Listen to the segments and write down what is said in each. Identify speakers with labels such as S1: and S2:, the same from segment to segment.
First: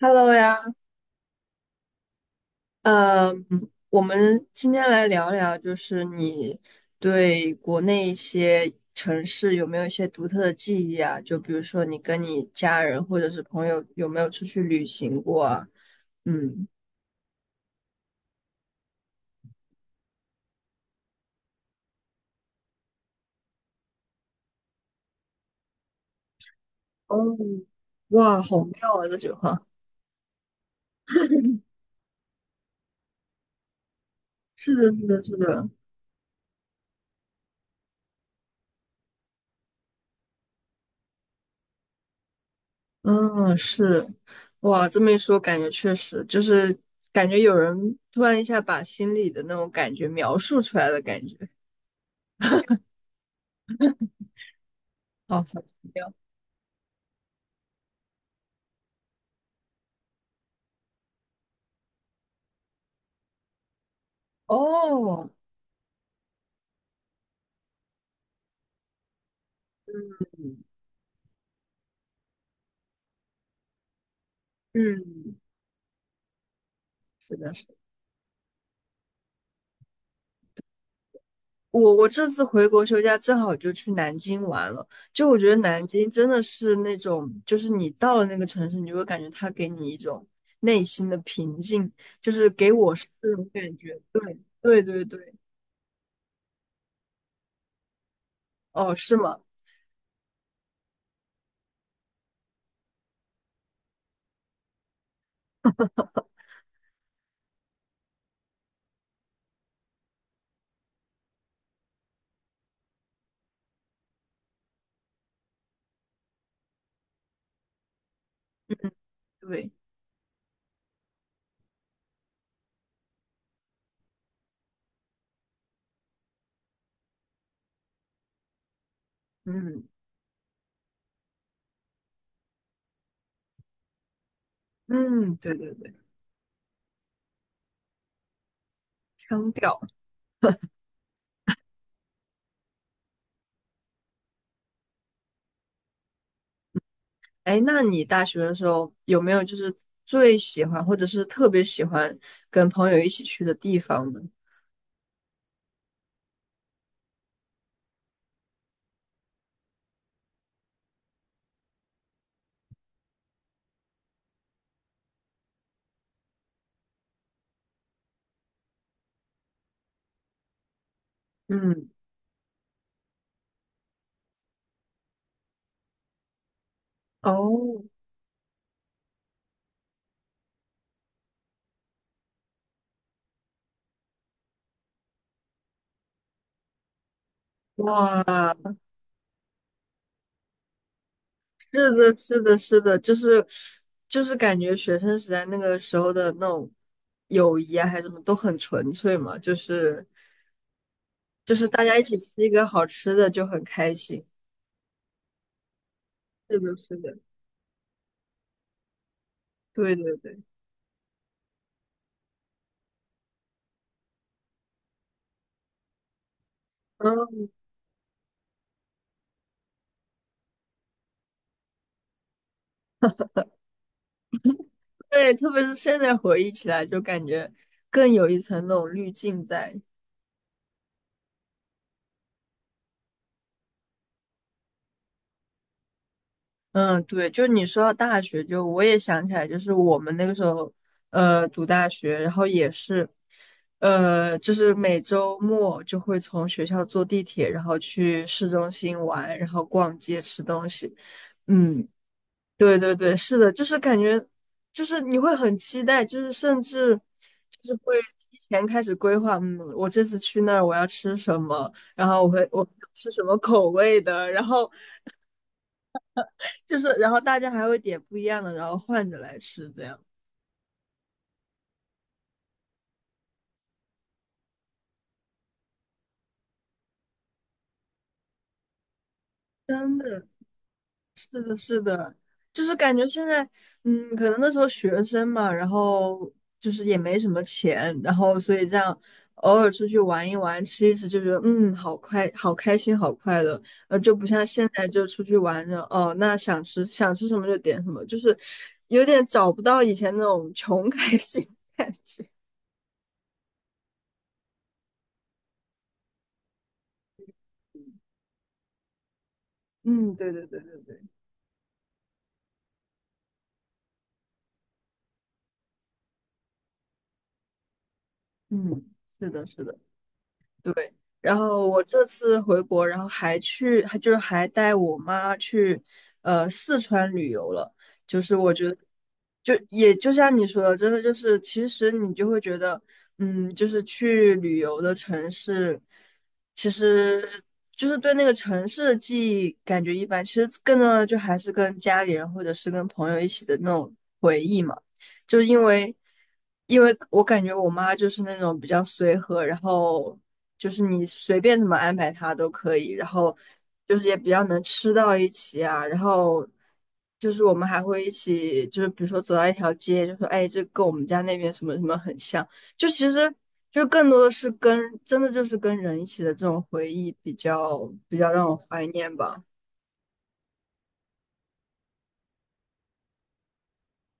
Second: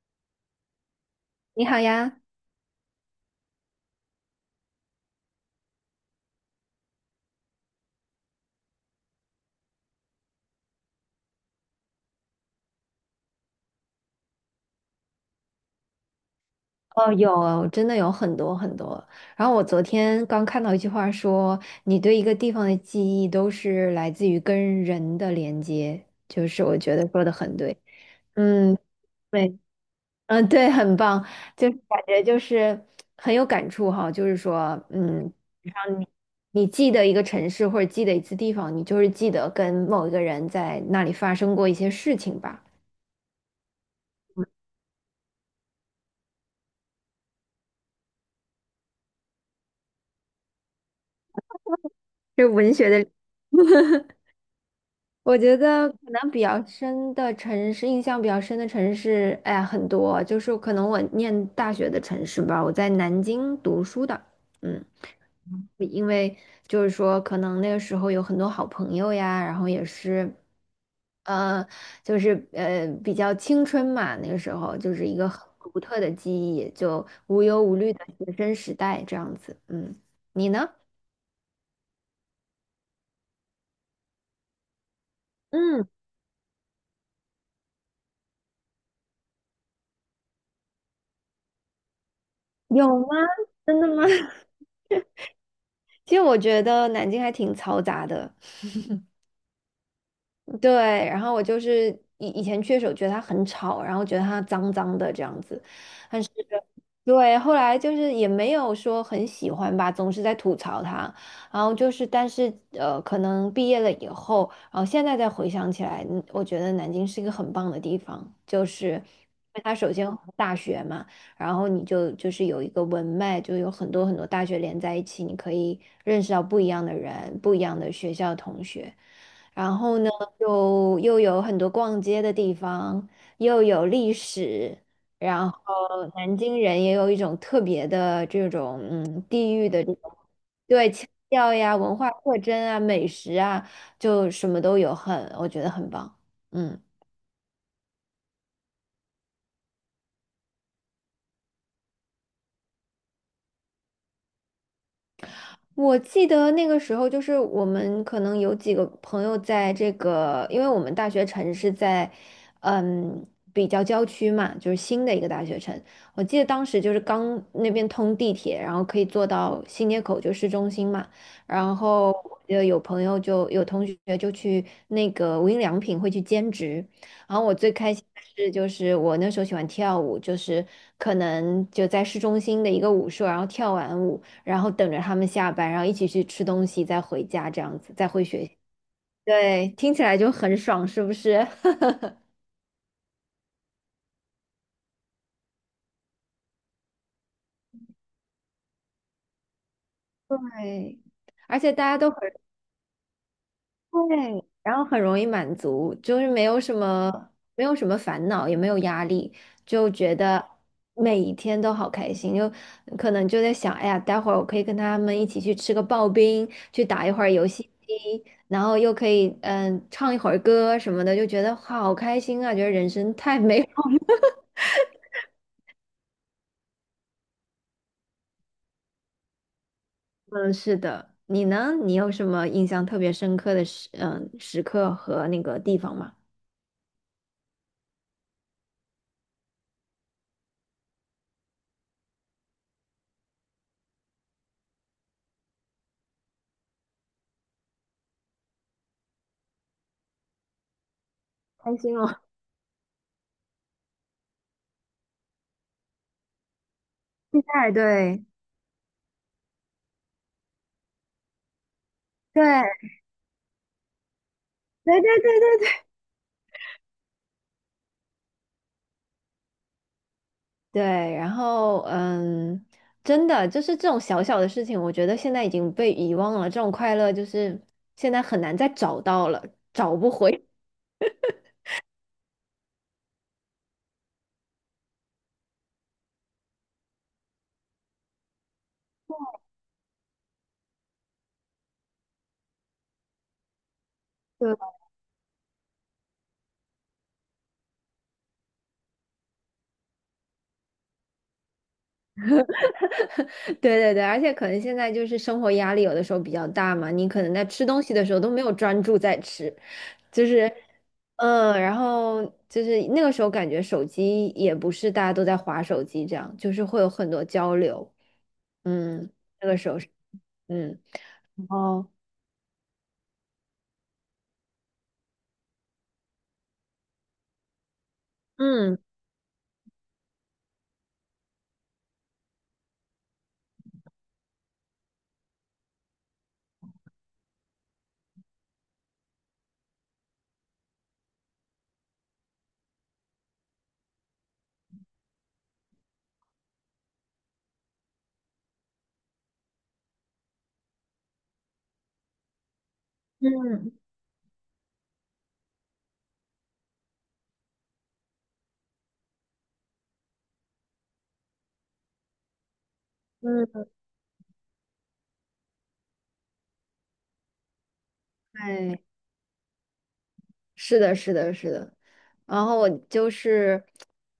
S1: Hello 呀，
S2: 你好呀，
S1: 嗯，我们今天来聊聊，就是你对国内一些城市有没有一些独特的记忆啊？就比如说你跟你家人或者是朋友有没有出去旅行过啊？嗯，
S2: 哦，有，真的有很多很多。然后我昨天刚看到一句话说，你对一个地方的记忆都是来自于跟人的连接，就是我觉得说的
S1: 哦，
S2: 很对。
S1: 哇，好
S2: 嗯，
S1: 妙啊！这句
S2: 对，
S1: 话
S2: 嗯，对，很棒，就是感觉就是很有感触哈，就是
S1: 是的，
S2: 说，
S1: 是的，是的。
S2: 让你你记得一个城市或者记得一次地方，你就是记得跟某一个人在那里发生过一些事情吧，
S1: 嗯，是，哇，这么一说，感觉确实就是感觉有人突然一下把心里的那种感觉描述出来的感觉。
S2: 就是文学的。我
S1: 哦，
S2: 觉
S1: 好奇
S2: 得可
S1: 妙。
S2: 能比较深的城市，印象比较深的城市，哎呀，很多，就是可能我念大学的城市吧，我在南京读书的，嗯，
S1: 哦，
S2: 因为就是说，可能那个时候有很多好朋友呀，然后也是，呃，就是比较青春嘛，那个时候就是一个
S1: 嗯，
S2: 很独特的记忆，就
S1: 是
S2: 无
S1: 的，
S2: 忧
S1: 是的。
S2: 无虑的学生时代这样子，嗯，你呢？
S1: 我这次回国休假正好就去南京玩了。就我觉得南
S2: 嗯，
S1: 京真的是那种，就是你到了那个城市，你就会感觉它给你一种内心的平静，就是给
S2: 有
S1: 我是
S2: 吗？
S1: 这种感
S2: 真的
S1: 觉。
S2: 吗？
S1: 对，对对对。
S2: 其实我觉得南京还挺嘈杂的。
S1: 哦，是吗？
S2: 对，然后我就是以前去的时候觉得它很吵，然后觉得它脏脏的这样子，但是对，后来就是也没有说很喜欢吧，总是在吐槽它。然后就是，但是可能毕业了以后，然后现在再回想起来，我觉得南京是一个很棒的地方，就是因为
S1: 对，
S2: 它首先有大学嘛，然后你就是有一个文脉，就有很多很多大学连在一起，你可以认识到不一样的人，不一样的学校同学。然
S1: 嗯
S2: 后呢，又有很多逛街的地方，又有历史，
S1: 嗯，
S2: 然
S1: 对
S2: 后
S1: 对对，
S2: 南京人也有一种特别的这种
S1: 腔
S2: 地域
S1: 调。
S2: 的这种对腔调呀、文化特征啊、美食啊，就什么都有很，我觉得很棒。嗯。
S1: 哎，那你大学的时候有没有就是最喜欢或者是特别喜欢跟朋友一起去的地方呢？
S2: 我记得那个时候，就是我们可能有几个朋友在这个，因为我们大学城是在，嗯，比较郊区嘛，就是新的一个大学城。我记得当时就是刚那边通地铁，然后可以坐到新街口，就市中心嘛。然
S1: 嗯，
S2: 后我记得有朋友就有同学就去那个无印良品会去兼职。然后我最
S1: 哦，
S2: 开心的是，就是我那时候喜欢跳舞，就是可能就在市中心的一个舞社，然后跳完舞。然后等着他们下班，然后一起去吃东西，再回家，这样子，再回学校。
S1: 哇。
S2: 对，听起来就很爽，是不是？
S1: 是 的，是的，是的，就是就是感觉学生时代那个时候的那种友谊啊，还是什么都很纯粹嘛，就是
S2: 对，
S1: 就
S2: 而
S1: 是
S2: 且
S1: 大
S2: 大家
S1: 家一
S2: 都
S1: 起
S2: 很。
S1: 吃一个好吃的就很开心。
S2: 对，然后很容易满足，就是没
S1: 是
S2: 有什
S1: 的，是的，
S2: 么没有什么烦恼，也没有压力，就
S1: 对
S2: 觉
S1: 对对。
S2: 得每一天都好开心。就可能就在想，哎呀，待会儿我可以跟他们一起去吃个刨冰，去打一会儿
S1: 嗯，
S2: 游戏机，然后又可以唱一会儿歌什么的，就觉得好开心啊！觉得人生太美。
S1: 对，特别是现在回忆起来，就感觉更有一层那种滤镜在。
S2: 嗯，是的。你呢？你有什么印象特别深刻的时刻和那个地方吗？
S1: 嗯，对，就你说到大学，就我也想起来，就是我们那个时候，读大学，然后也是，就是每周末就会从学校坐地铁，然后去市中心玩，然后逛街吃东西。
S2: 开
S1: 嗯，
S2: 心哦，
S1: 对对对，是的，就是感觉，就是你会很期待，就是甚至
S2: 期待，
S1: 就是会
S2: 对。
S1: 提前开始规划。嗯，我这次去那儿我要吃什么，然后我
S2: 对
S1: 吃什么口味的，然后
S2: 对对对对对，
S1: 就是然后大家还会点不一样的，然后换着来吃，这样
S2: 对，然后真的就是这种小小的事情，我觉得现在已经被遗忘了。这种快乐就是现在很难再找到了，找
S1: 真
S2: 不
S1: 的
S2: 回。
S1: 是的，是的，就是感觉现在。嗯，可能那时候学生嘛，然后就是也没什么钱，然后所以这样偶尔出去玩一玩，吃一吃，就觉得嗯，好快，好开心，好快乐。就不 像
S2: 对。
S1: 现在就出去玩着，哦，那想吃想吃什么就点什么，就是有点找不到以前那种穷开心的感觉。
S2: 对对对，而且可能现在就是生活压力有的时候比较大嘛，你可能在吃东西的时候都没有专注在吃，
S1: 嗯，
S2: 就
S1: 对对
S2: 是
S1: 对对对。
S2: 然后就是那个时候感觉手机也不是大家都在划手机这样，就是会有很多交流，
S1: 嗯，
S2: 嗯
S1: 是的，是的。
S2: 嗯，
S1: 对，然
S2: 然
S1: 后我
S2: 后
S1: 这次回国，然后还去，还就是还带我妈去，四川旅游了。就是我觉得，
S2: 嗯
S1: 就也就像你说的，真的就是，其实你就会觉得。嗯，就是去旅游的城市，其实就是对那个城市的记忆感觉一般。其实更多的就还是跟家里人或者是跟朋友一起的那种回忆嘛。就是因为，因为我感觉我妈就是那种比较随和，然后就是你随便怎么安排她都可以，然后
S2: 嗯
S1: 就是也比较能吃到一起啊，然后就是我们还会一起，就是比如说走到一条街，就说哎，这跟我们家那边什么什么很像，就其实
S2: 嗯，
S1: 就更多的是跟真的就是跟人一起的这种回忆比较比较让我
S2: 对。
S1: 怀念吧。
S2: 是的，是的，是的。然后我就是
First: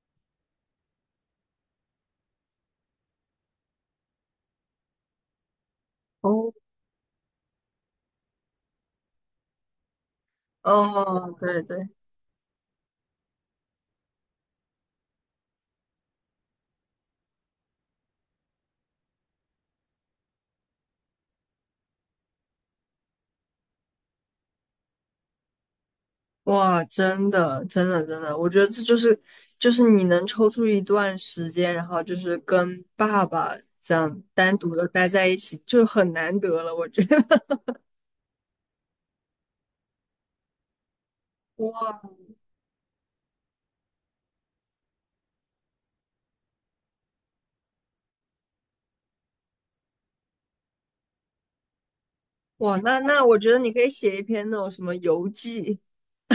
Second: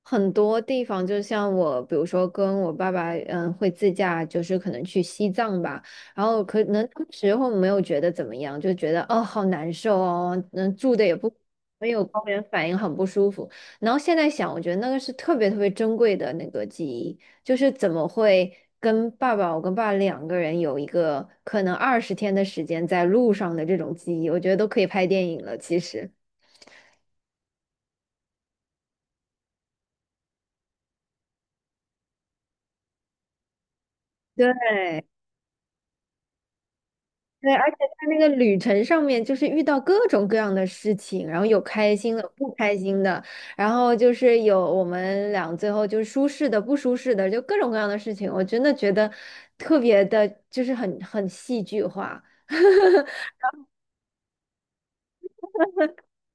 S2: 很多地方，就像我，比如说跟我爸爸，会自驾，就是可能去西藏吧。然后
S1: 哦，
S2: 可能当时候没有觉得怎么样，就觉得哦，好难受哦，能住的也不。
S1: 哦，对对。
S2: 没有高原反应，很不舒服。然后现在想，我觉得那个是特别特别珍贵的那个记忆，就是怎么会跟爸爸，我跟爸爸两个人有一个可能20天的时间在路上的这种记忆，我觉得都可以拍电影了，其实。
S1: 哇，真的，真的，真的，我觉得这就是就是你能抽出一段时间，然后就是跟爸爸这样
S2: 对
S1: 单独的待在一起，就很难得了，我觉得。
S2: 对，而且在那个旅程上面，就是遇到各种各样的事情，然后有开
S1: 哇
S2: 心的、不开心的，然后就是有我们俩最后就是舒适的、不舒适的，就各种各样的事情，我真的觉得特别的，就是很戏剧化。
S1: 哇，那那我觉得你可以写一篇那种什么游记。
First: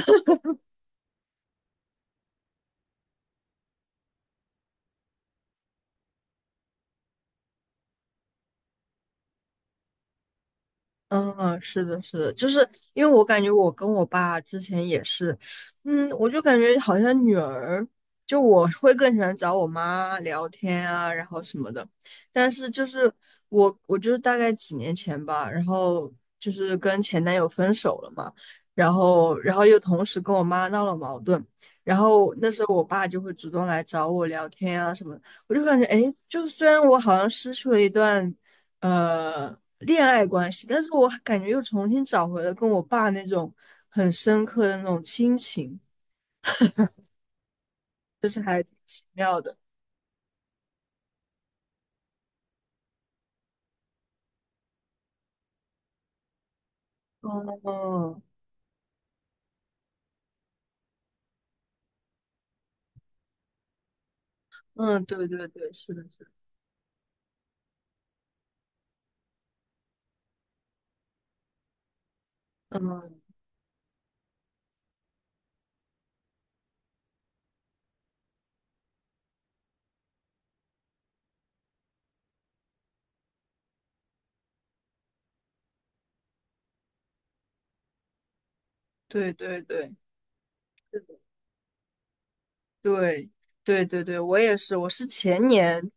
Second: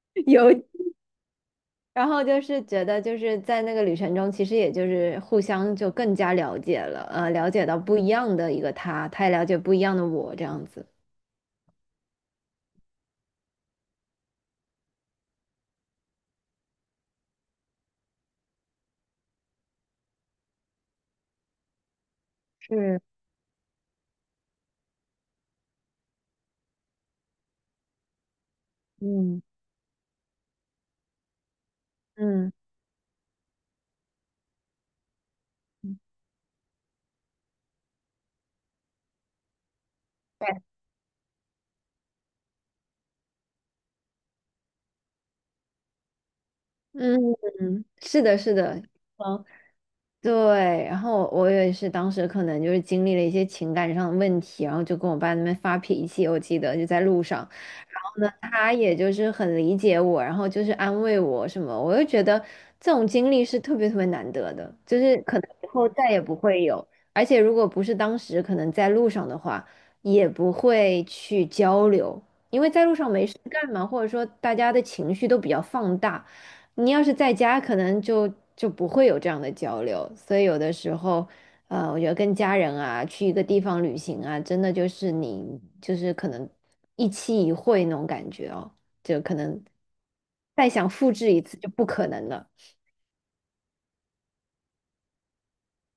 S2: 有，然后就是觉得就是在那个旅程中，其实也就是互相就更加了解了，了解到不一样的一个他，他也了解不一样的我，这样子。
S1: 嗯，是的，是的，就是因为我感觉我跟我爸之前也是。嗯，我就感觉好像女儿，就我会更喜欢找我妈聊天啊，然后什么的。但是就
S2: 是，
S1: 是我就是大概几年前吧，然后就是跟前男友分手了嘛，然后
S2: 嗯。
S1: 然后又同时跟我妈闹了矛盾，然后那
S2: 嗯。
S1: 时候我爸就会主动来找我聊天啊什么的我就感觉，
S2: 嗯，
S1: 哎，就虽然我好像失去了一段。恋爱关
S2: 对。
S1: 系，但是我感觉又重新找回了跟我爸那种很深刻的那种亲情，
S2: 嗯，是的，是的，
S1: 奇妙
S2: 嗯，
S1: 的。
S2: 对。然后我也是当时可能就是经历了一些情感上的问题，然后就跟我爸那边发脾气，我记得就在路上。然
S1: 哦，
S2: 后呢，他也就是很理解我，然后就是安慰我什么，我就觉得这种经历是特别特别难得的，就
S1: 嗯，
S2: 是
S1: 对
S2: 可
S1: 对
S2: 能以
S1: 对，
S2: 后
S1: 是的，
S2: 再也
S1: 是的。
S2: 不会有。而且如果不是当时可能在路上的话，也不会去交流，因为在路
S1: 嗯，
S2: 上没事干嘛，或者说大家的情绪都比较放大。你要是在家，可能就不会有这样的交流，所以有的时候，我觉得跟家人啊，去一个地方旅行啊，真的就是你就是可能一期一会那种感觉哦，就
S1: 对
S2: 可
S1: 对
S2: 能
S1: 对，
S2: 再想复制一次就不可能了。
S1: 对，对对对，我也是，我是前年，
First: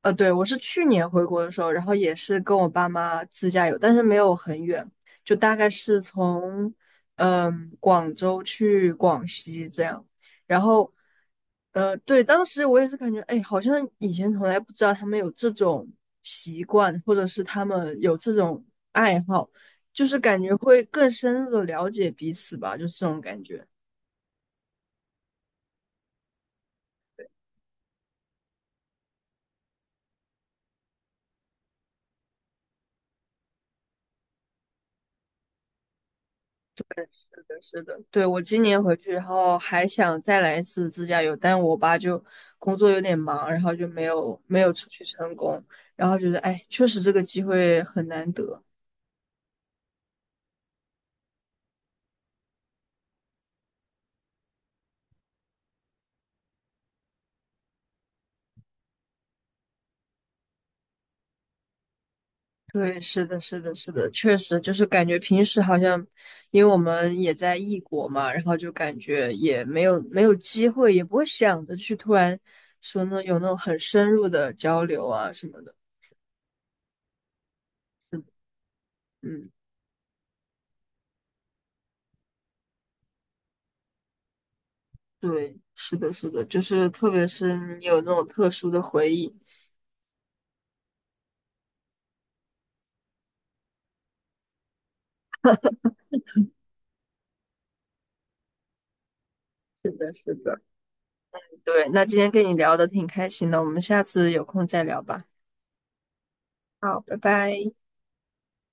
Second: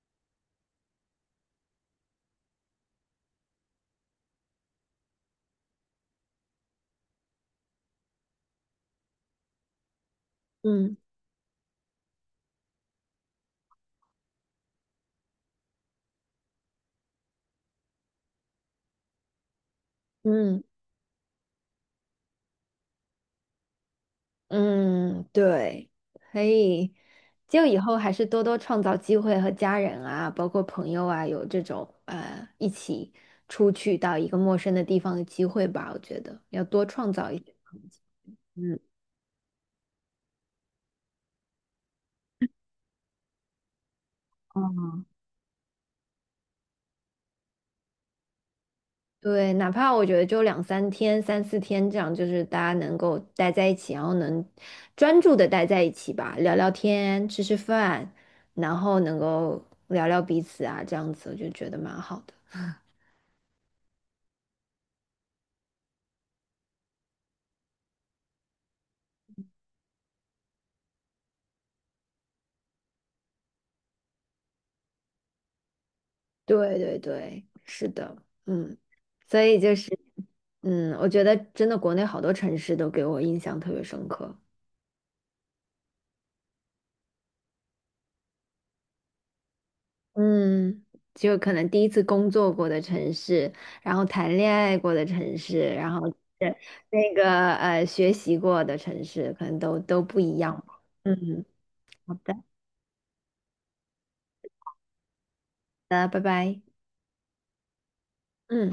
S1: 对，我是去年回国的时候，然后也是跟我爸妈自驾游，但是没有很远，就大概是从嗯广州去广西这样，然后
S2: 嗯
S1: 对，当时我也是感觉，哎，好像以前从来不知道他们有这种习惯，或者是他们有这种爱好，就是感觉
S2: 嗯。
S1: 会更深入的了解彼此吧，就是这种感觉。
S2: 嗯，对，可以，就以后还是多多创造机会和家人啊，包括朋友啊，有这种一起出去到一个陌生的地方的机会吧。我觉得要多创造一些
S1: 是
S2: 环
S1: 的，
S2: 境。
S1: 对，我今
S2: 嗯，
S1: 年回去，然后还想再来一次自驾游，但我爸就工作有点忙，然后就没有出去成功，然后觉得哎，确实这个机会很难得。
S2: 对，哪怕我觉得就两三天、三四天这样，就是大家能够待在一起，然后能专注的待在一起吧，聊聊天、吃吃饭，然后能够聊聊彼此啊，这样子我就觉得蛮好的。
S1: 对，是的，是的，是的，确实就是感觉平时好像，因为我们也在异国嘛，然后就感觉也没有机会，也不会想着去突然说呢有那种很深入的交流啊什么的。
S2: 对对对，是的，嗯，所
S1: 嗯，
S2: 以就是，嗯，我觉得真的国内好多城市都给我印象特别深刻，
S1: 对，是的，是的，就是特别是你有那种特殊的回忆。
S2: 嗯，就可能第一次工作过的城市，然后谈恋爱过的城市，然后是那个学习过的城市，可能都
S1: 的，
S2: 不
S1: 是
S2: 一样
S1: 的，
S2: 吧。嗯，
S1: 对。那
S2: 好
S1: 今天
S2: 的，
S1: 跟你聊的挺开心的，我们下次有空再聊吧。
S2: 那拜拜。
S1: 好，拜拜。
S2: 嗯。